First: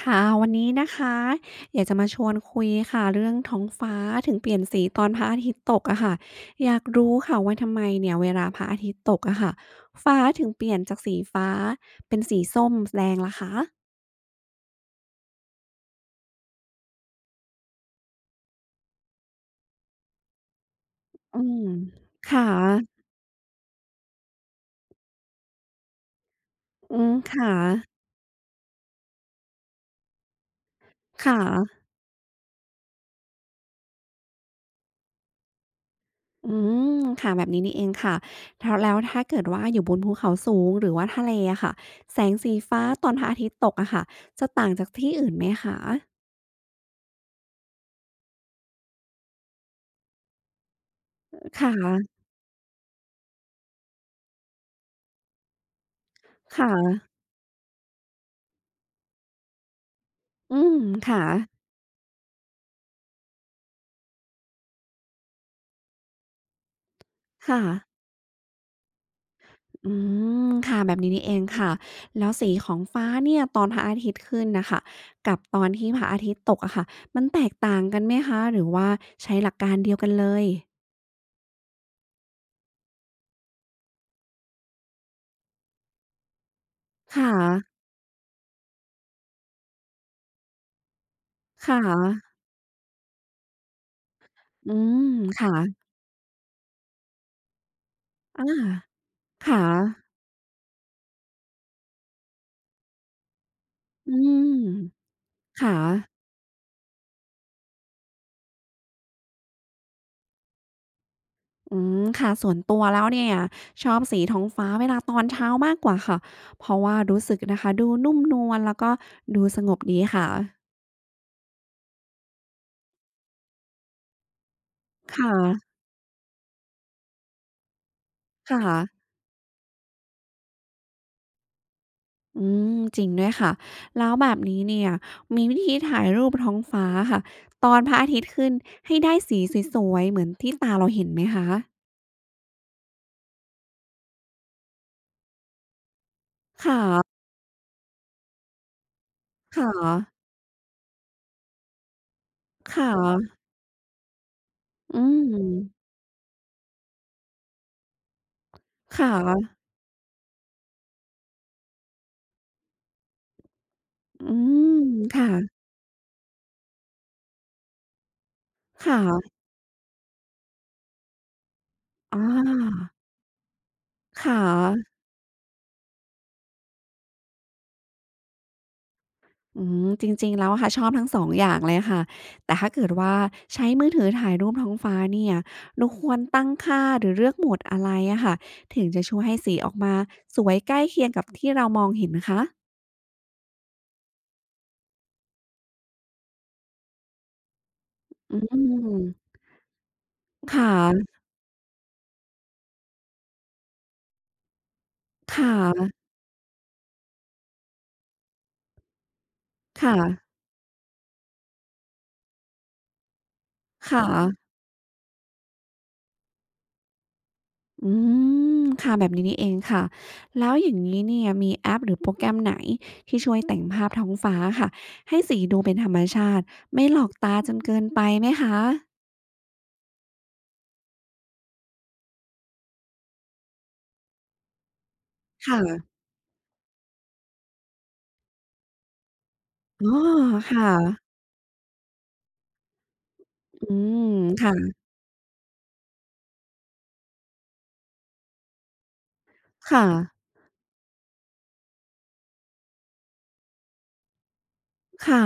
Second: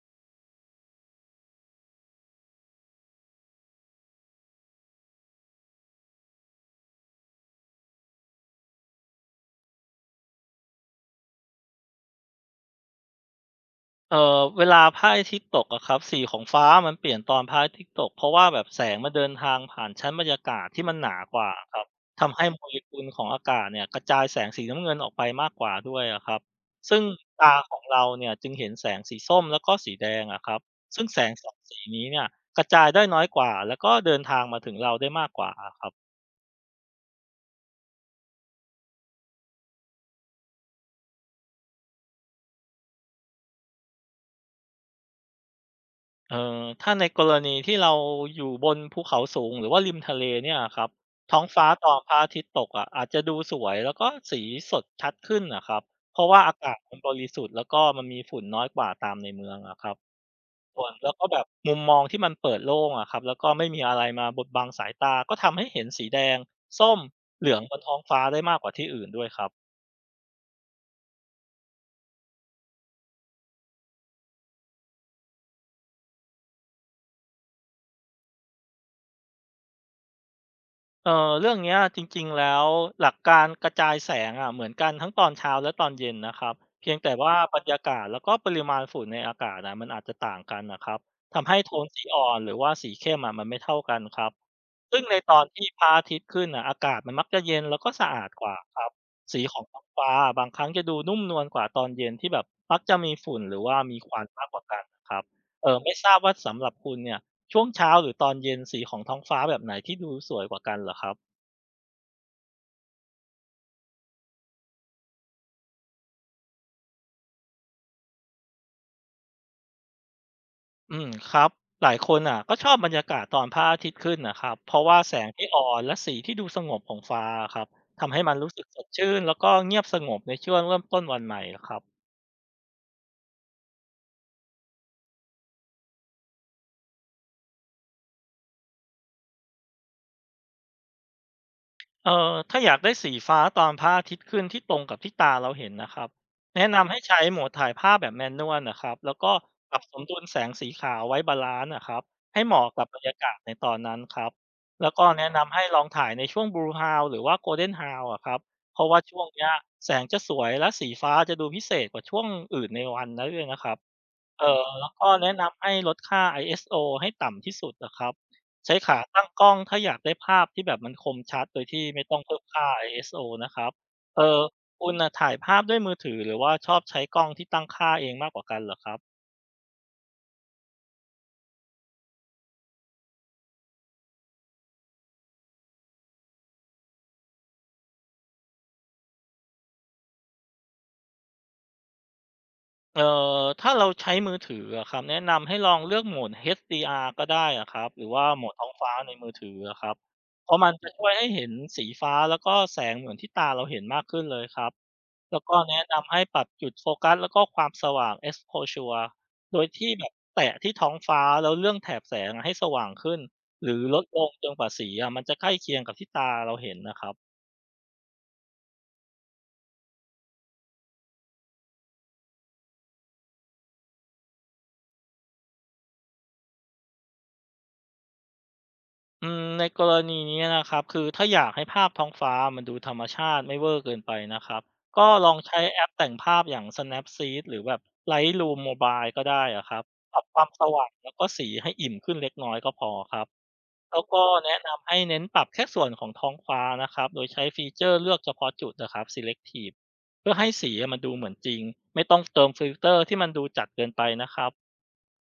ค่ะวันนี้นะคะอยากจะมาชวนคุยค่ะเรื่องท้องฟ้าถึงเปลี่ยนสีตอนพระอาทิตย์ตกอะค่ะอยากรู้ค่ะว่าทำไมเนี่ยเวลาพระอาทิตย์ตกอะค่ะฟ้าถึงเปลี่ยนจากสีฟ้าเป็นสีส้มแดงล่ะคะเอ่อเวลาพระอาทิตย์ตกอะครับสีของฟ้ามันเปลี่ยนตอนพระอาทิตย์ตกเพราะว่าแบบแสงมันเดินทางผ่านชั้นบรรยากาศที่มันหนากอืว่ามครับทำค่ะให้โมเลกุลของอากาศเนี่ยกระจายแสงสีน้ำเงินออกไปมากกว่าด้วยอะครับอืซึ่งมค่ะตาของเราเนี่ยจึงเห็นแสงสีส้มแล้วก็สีแดงอะครับซึ่งแสงค่ะสองสีนี้เนี่ยกระจายได้น้อยกว่าแล้วก็เดินทางมาถึงเราได้มากกว่าครับ อืมค่ะแบบนี้นี่เองค่ะแล้วถ้าเกิดว่าอยู่บนภูเขาสูงหรือว่าทะเลอะค่ะแสงสีฟ้าตอนพระอาทิตย์ตกอะค่ะจะต่างจากที่อื่นไหมคะเอ่อถ้าในกรณีที่เราอยู่บนภูเขาสูงหรือว่าริมทะเลเนี่ยอะครับท้องฟ้าค่ตอนพระะอาทิตย์ตกอะอาจจะดูสวยแล้วก็สีสดชัดขึ้นน่ะครับเพราะว่าอาค่ะ กาศมันบริสุทธิ์แล้วก็มันมีฝุ่นน้อยกว่าตามในเมืองอะครับอืมส่วนแล้วค่ะก็แบบมุมมองที่มันเปิดโล่งอะครับแล้วก็ไม่มีอะไรมาบดบังสายตาก็ทำให้เห็นสีแดงส้มเหลือค่ะงบนท้องฟ้าได้มากกว่าที่อื่นด้วยครับ อืมค่ะแบบนี้นี่เองค่ะแล้วสีของฟ้าเนี่ยตอนพระอาทิตย์ขึ้นน่ะค่ะกับตอนที่พระอาทิตย์ตกอะค่ะมันแตกต่างกันไหมคะหรือว่าใช้หลักการเดียวกันเลยเอ่อเรื่องเนี้ยจริงๆแล้วหลักการกระจายแสงอะเหมือนกันทั้งตอนเช้าและตอนเย็นนะครับเพียงแต่ค่ะว่าบรรยากาศแล้วก็ปริมาณฝุ่นในอากาศนะมันอาจจะต่างกันนะครับทำให้โทค่ะนสีอ่อนหรือว่าสีเข้มอะมันไม่เท่ากันครับอืซึ่งมในตอนค่ะที่พระอาทิตย์ขึ้นอ่ะอากาศมันมักจะเย็นแล้วก็สะอาดกอาว่าครับสีขอค่ะงท้องฟ้าบางครั้งจะดูนุ่มนวลกว่าตอนเย็นที่แบบมักจะมีฝุ่นหรือว่ามีคอืวันมากกว่ามกันนะครับเอค่ะอไม่ทราบว่าสำหรับคุณเนี่ย ช่วงเช้าหรือตอนเย็นสีของท้องฟ้าแบบไหนที่ดูสวยกว่ากันเหรอครับอืมค่ะส่วนตัวแล้วเนี่ยชอบสีท้องฟ้าเวลาตอนเช้ามากกว่าค่ะเพราะว่ารู้สึกนะคะดูนุ่มนวลแล้วก็ดูสงบดีค่ะอืมครับหลายคนอ่ะก็ชอบบรรยากาศตอนพระอาทิตย์ขึ้นนะครับเพราะว่าแสงค่ะที่อ่อนและสีที่ดูสงบของฟ้าครับทำให้มันรู้สึกค่ะ สดชื่นแล้วก็เงียบสงบในช่วงเริ่มต้นวันใหม่ครับ อืมจริงด้วยค่ะแล้วแบบนี้เนี่ยมีวิธีถ่ายรูปท้องฟ้าค่ะตอนพระอาทิตย์ขึ้นให้ได้สีสวยๆเหมือนที่ตาเราเห็นไหมคะเอ่อถ้าอยากได้สีฟ้าตอนพระอาทิตย์ขึ้นที่ตรงกับที่ตาเราเห็นนะครับแนะค่ะนำให้ใช้โหมดถ่ายภาพแบบแมนนวลนะครับแล้วก็ค่ะปรับสมดุลแสงสีขาวไว้บาลานซ์นะครับให้เหมาะกับค่ะบรรยากาศในตอนนั้นครับแล้วอืก็แนะนำให้ลองมถ่ายในช่วง Blue h o u หรือว่า Golden h o u วอะครับเพราะว่าค่ช่วงเนี้ยะแสงจะสวยและสีฟ้าจะดูพิเศษกว่าช่วงอื่นในวันนันด้วยนะครับ อืเอ่อมแล้วก็ค่ะแนะนำให้ลดค่า ISO ให้ต่ำที่สุดอะครับใช้คขาตั้ง่ะกล้องถ้าอยากได้ภาพที่แบบมันคมชัดโดยที่ไม่ต้อองเพิ่มค่า า ISO นะครับเอ่ค่อคุะ ณน่ะถ่ายภาพด้วยมือถือหรือว่าชอบใช้กล้องที่ตั้งค่าเองมากกว่ากันเหรอครับอืมจริงๆแล้วอะค่ะชอบทั้ง2องอย่างเลยค่ะแต่ถ้าเกิดว่าใช้มือถือถ่ายรูปท้องฟ้าเนี่ยเราควรตั้งค่าหรือเลือกโหมดอะไรอะค่ะถึงจะช่วยให้สีออกมาสวยใกล้เคียงกับที่เรามองเห็นคะเอ่อถ้าเราใช้มือถืออะครับแนะนำให้ลองเลือกโหมด HDR ก็ได้อะครับหรือว่าอืโหมดท้องฟ้าในมืมอถืออะครับเพคราะมันจะช่ว่ะยให้เห็นสีฟ้าแล้วก็แสงเหมือนที่ตาเราเห็นมากขึ้นเลยครับ คแล้วก็แนะ่ะนำให้ปรับจุดโฟกัสแล้วก็ความสว่าง exposure โดยที่ค่ะแบบแตะที่ท้องฟ้าแล้วเรื่องแถบแสงอะให้สว่างขึ้นหรือลค่ะดลงจนกว่าสีอะมันจะใกล้เคียงกับที่ตาเราเห็นนะครับอืมค่ะแบบนี้นี่เองค่ะแล้วอย่างงี้เนี่ยมีแอปหรือโปรแกรมไหนที่ช่วยแต่งภาพท้องฟ้าค่ะให้สีดูเป็นธรรมชาติไม่หลอกตาจนเกินไปไหมคะอืมในกรณีนี้นะครับคือถ้าอยากให้ภาพท้องฟ้ามันดูธรรมชาติไม่เวอร์เกินไปนะครับก็ลองคใช้แอป่ะ แต่งภาพอย่าง Snapseed หรือแบบ Lightroom Mobile ก็ได้อะครับอ๋อปรับความสค่ะว่างแล้วก็สีให้อิ่มขึ้นเล็กน้อยก็พอครับ อืแล้มวก็แนะค่ะนำให้เน้นปรับแค่ส่วนของท้องฟ้านะครับ โดยใช้ฟีเจอร์เลือกเฉพาะจุดนะครับ selective ค่ะเพื่อให้สีมันดูเหมือนจริง ไม่ต้องเติมฟิลเตอร์ที่มันดูจัดเกินไปนะครับ ค่ะ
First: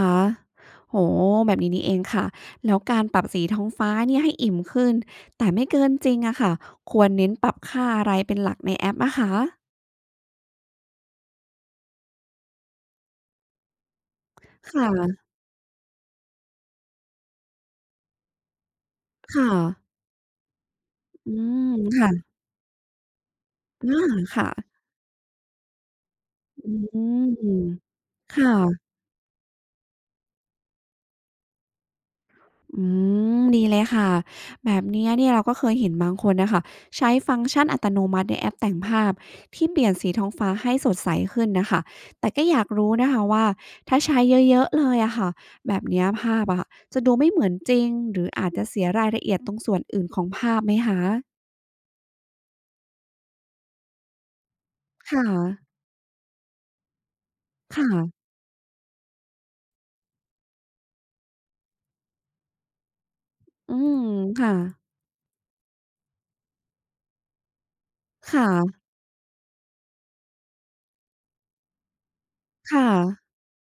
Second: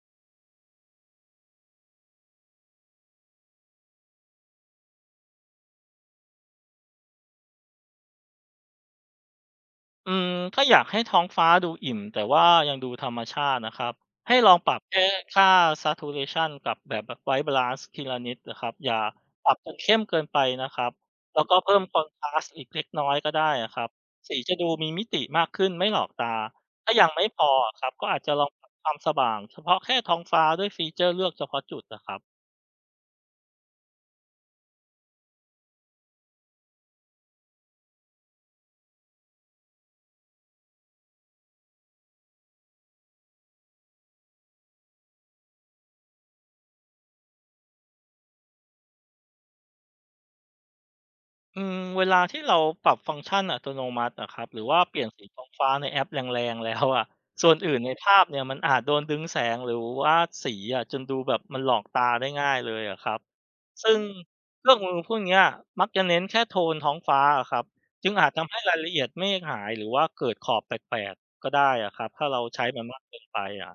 โอ้โฮแบบนี้นี่เองค่ะ แล้วการปรับสีท้องฟ้าเนี่ยให้อิ่มขึ้น แต่ไม่เกินจริงอะค่ะ ควรเน้นปรับค่าอะไรเป็นหลักในแอปอะคะอืมถ้าอยากให้ท้องฟ้าดูอิ่มแต่ว่ายังดูธรรมชาตินะครับให้ลองปครับแค่่ะค่า saturation กับแบบ white balance ทีละนิดนะครับอย่าปค่ะรับจนเข้มเกินไปนะครับอืแล้วก็มเพิ่ม ค่ะ contrast อีกเล็กน้อยก็ได้นะครับอาสีค่ะจะดูมีมิติมากขึ้นไม่หลอกตาอืถ้ายังไม่พอมครับก็อาจจะคลองปรับค่ะ วามสว่างเฉพาะแค่ท้องฟ้าด้วยฟีเจอร์เลือกเฉพาะจุดนะครับ อืมดีเลยค่ะแบบเนี้ยเนี่ยเราก็เคยเห็นบางคนนะคะใช้ฟังก์ชันอัตโนมัติในแอปแต่งภาพที่เปลี่ยนสีท้องฟ้าให้สดใสขึ้นนะคะแต่ก็อยากรู้นะคะว่าถ้าใช้เยอะๆเลยอะค่ะแบบเนี้ยภาพอะค่ะจะดูไม่เหมือนจริงหรืออาจจะเสียรายละเอียดตรงส่วนอื่นของภาพไหมคะเวลาที่เราปรับฟังก์ชันอัตโนมัติอะครับหรือว่าเปลี่ยนสีค่ะท้องฟ้าในแอปแรงๆแล้วอะส่วนอื่นค่ะในภาพเนี่ยมันอาจโดนดึงแสงหรือว่าสีอะจนดูแบบมันหลอกตาได้ง่ายเลยอะครับอืซึ่มงค่ะเครื่องมือพวกเนี้ยมักจะเน้นแค่โทนท้องฟ้าอะครับจึงอาจคทำให้ราย่ะละเอียดเมฆหายหรือว่าเกิดขอบแปลกๆก็ได้อะครับถ้าเราใช้มันค่ะมากเกินไปอะ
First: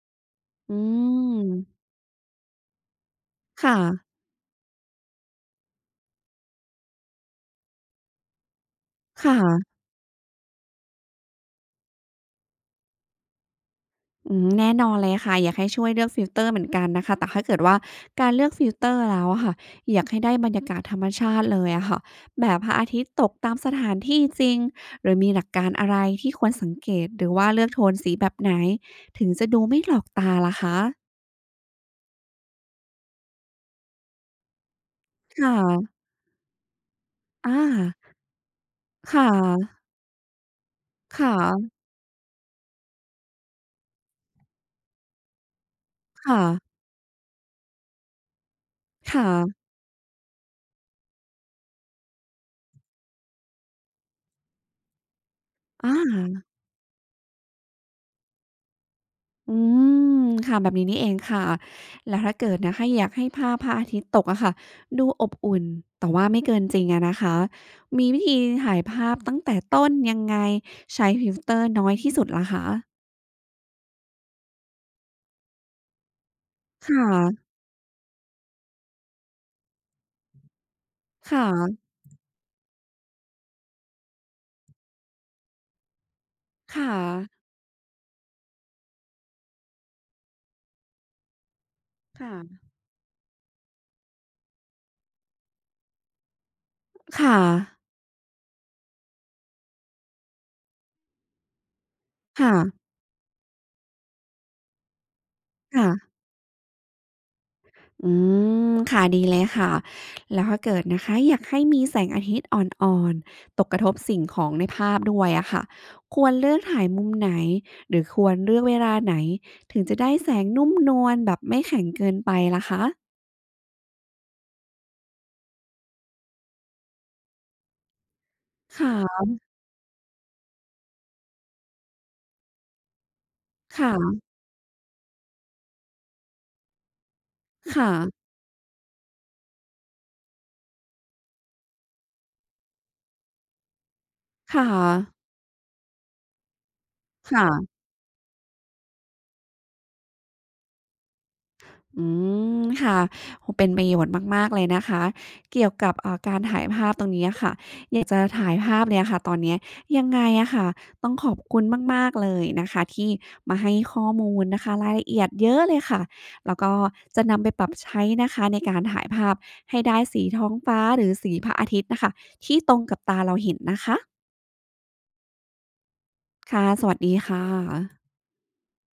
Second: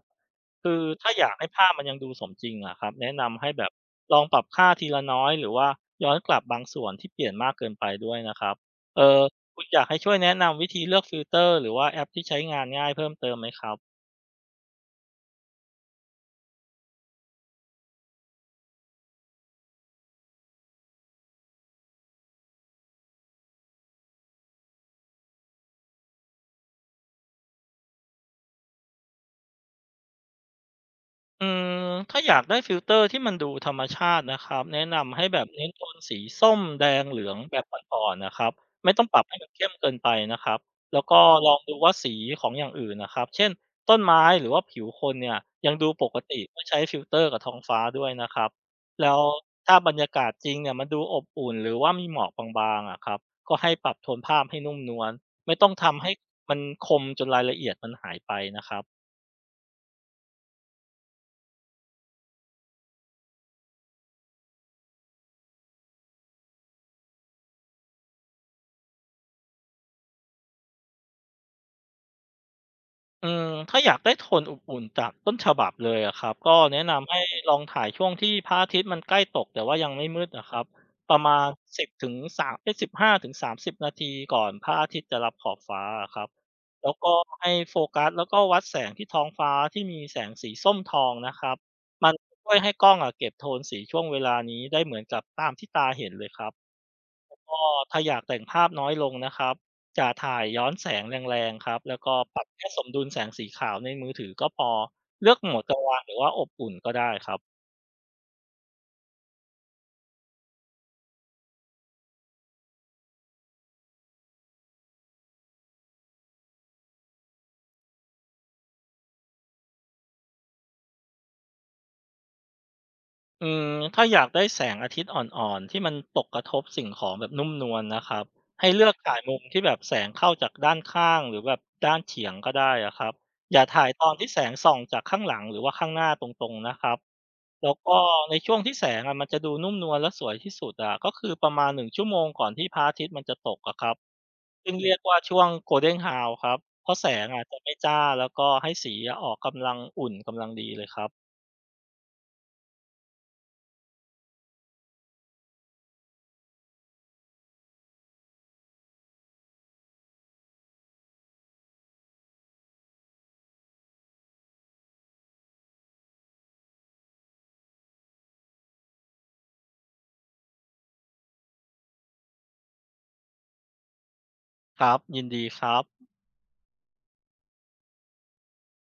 คือือถ้าอยากให้ภาพมันมยังดูสมจริงอะครับแนะนำให้แบบค่ะลองปรับค่าทีละน้อยหรือว่าย้อนกลับบางส่วนที่เปลี่ยนมากเกินไปด้วยนะครับเออค่ะ คุณอยากให้ช่วยแนะนำวิธีเลือกฟิลเตอร์หรือว่าแอปที่ใช้งานง่ายเพิ่มเติมไหมครับ อืมแน่นอนเลยค่ะอยากให้ช่วยเลือกฟิลเตอร์เหมือนกันนะคะแต่ถ้าเกิดว่าการเลือกฟิลเตอร์แล้วอะค่ะอยากให้ได้บรรยากาศธรรมชาติเลยอะค่ะแบบพระอาทิตย์ตกตามสถานที่จริงหรือมีหลักการอะไรที่ควรสังเกตหรือว่าเลือกโทนสีแบบไหนถึงจะดูไม่หลอกตาล่ะคะอืมถ้าอยากได้ฟิลเตอร์ที่มันดูธรรมชาตินะครับแนะนำให้แบบค่เน้นโทนะสีส้มแดงเหลืองแบอาบอ่อนๆนะครับไม่ต้องปรัค่บให้มันเข้มะเกินไปนะครับแล้วก็คลองดู่ะว่าสีของอย่างอื่นนะครับเช่นต้นไม้หรือว่าผิวคนเนี่ยยังดูปกติค่ะเมื่อใช้ฟิลเตอร์กับท้องฟ้าด้วยนะครับแล้วค่ะถ้าบรรยากาศจริงเนี่ยมันดูอบอุ่นหรือว่ามีหมอกบางๆอะครับก็ให้ปรับโทนภาพให้นุ่มนวลไม่ต้องอทำให้า มันคมจนรายละเอียดมันหายไปนะครับ อืมค่ะแบบนี้นี่เองค่ะแล้วถ้าเกิดนะคะอยากให้ภาพพระอาทิตย์ตกอะค่ะดูอบอุ่นแต่ว่าไม่เกินจริงอะนะคะมีวิธีถ่ายภาพตั้งแต่ต้นยังไงใช้ฟิลเตอร์น้อยที่สุดล่ะคะถ้าอยากได้โทนอุ่นๆจากต้นฉบับเลยอะครับก็แนะค่นำให้ะลองถ่ายช่วงที่พระอาทิตย์มันใกล้ตกแต่ว่ายังไม่มืดอะครับประมาค่ะณ1บถึง3เอ๊ยสิบห้าถึงสาม5 3 0นาทีก่อนพระอาทิตย์จะลับขอบฟ้าอะครับแล้วค่ะก็ให้โฟกัสแล้วก็วัดแสงที่ท้องฟ้าที่มีแสงสีส้มทองนะครับมันช่วยค่ะให้กล้องอะเก็บโทนสีช่วงเวลานี้ได้เหมือนกับตามที่ตาเห็นเลยครับ ค่ะก็ถ้าอยากแต่งภาพน้อยลงนะครับจะถ่ายย้อนแสงแรงๆครับแล้วก็ปรับค่ะแค่สมดุลแสงสีขาวในมือถือก็พอเลือกโหมดกลางค่ะ วันหรือว่าอบอุ่นก็ได้ครับอืมค่ะดีเลยค่ะแล้วถ้าเกิดนะคะอยากให้มีแสงอาทิตย์อ่อนๆตกกระทบสิ่งของในภาพด้วยอะค่ะควรเลือกถ่ายมุมไหนหรือควรเลือกเวลาไหนถึงจะได้แสงนุ่มนวลแบบไม่แข็งเกินไปล่ะคะอืมถ้าอยากได้แสงอาทิตย์อ่อนๆที่มันตกกระทบสิ่งของแบบนุ่มนวลนะครับให้เลือกถ่าค่ะยมุมที่แบบแสงเข้าจากด้านข้างหรือแบบด้านเฉียงก็ได้อะครับอย่าถ่ายตอนค่ะที่แสงส่องจากข้างหลังหรือว่าข้างหน้าตรงๆนะครับ แล้วค่ะก็ในช่วงที่แสงอะมันจะดูนุ่มนวลและสวยที่สุดอะก็คือประมาณ1ชั่วโมงก่อนที่พระอาทิตย์มันจะตกอะครับค่ะซึ่งเรียกว่าช่วง Golden Hour ครับเพราะแสงอะจะไม่ค่ะ จ้าแล้วก็ให้สีอะออกกำลังอุ่นกำลังดีเลยครับอืมค่ะโอ้เป็นประโยชน์มากๆเลยนะคะเกี่ยวกับการถ่ายภาพตรงนี้อะค่ะอยากจะถ่ายภาพเลยอะค่ะตอนเนี้ยยังไงอะค่ะต้องขอบคุณมากๆเลยนะคะที่มาให้ข้อมูลนะคะรายละเอียดเยอะเลยค่ะแล้วก็จะนำไปปรับใช้นะคะในการถ่ายภาพให้ได้สีท้องฟ้าหรือสีพระอาทิตย์น่ะค่ะที่ตรงกับตาเราเห็นนะคะครับยินดีครับค่ะสวัสดีค่ะ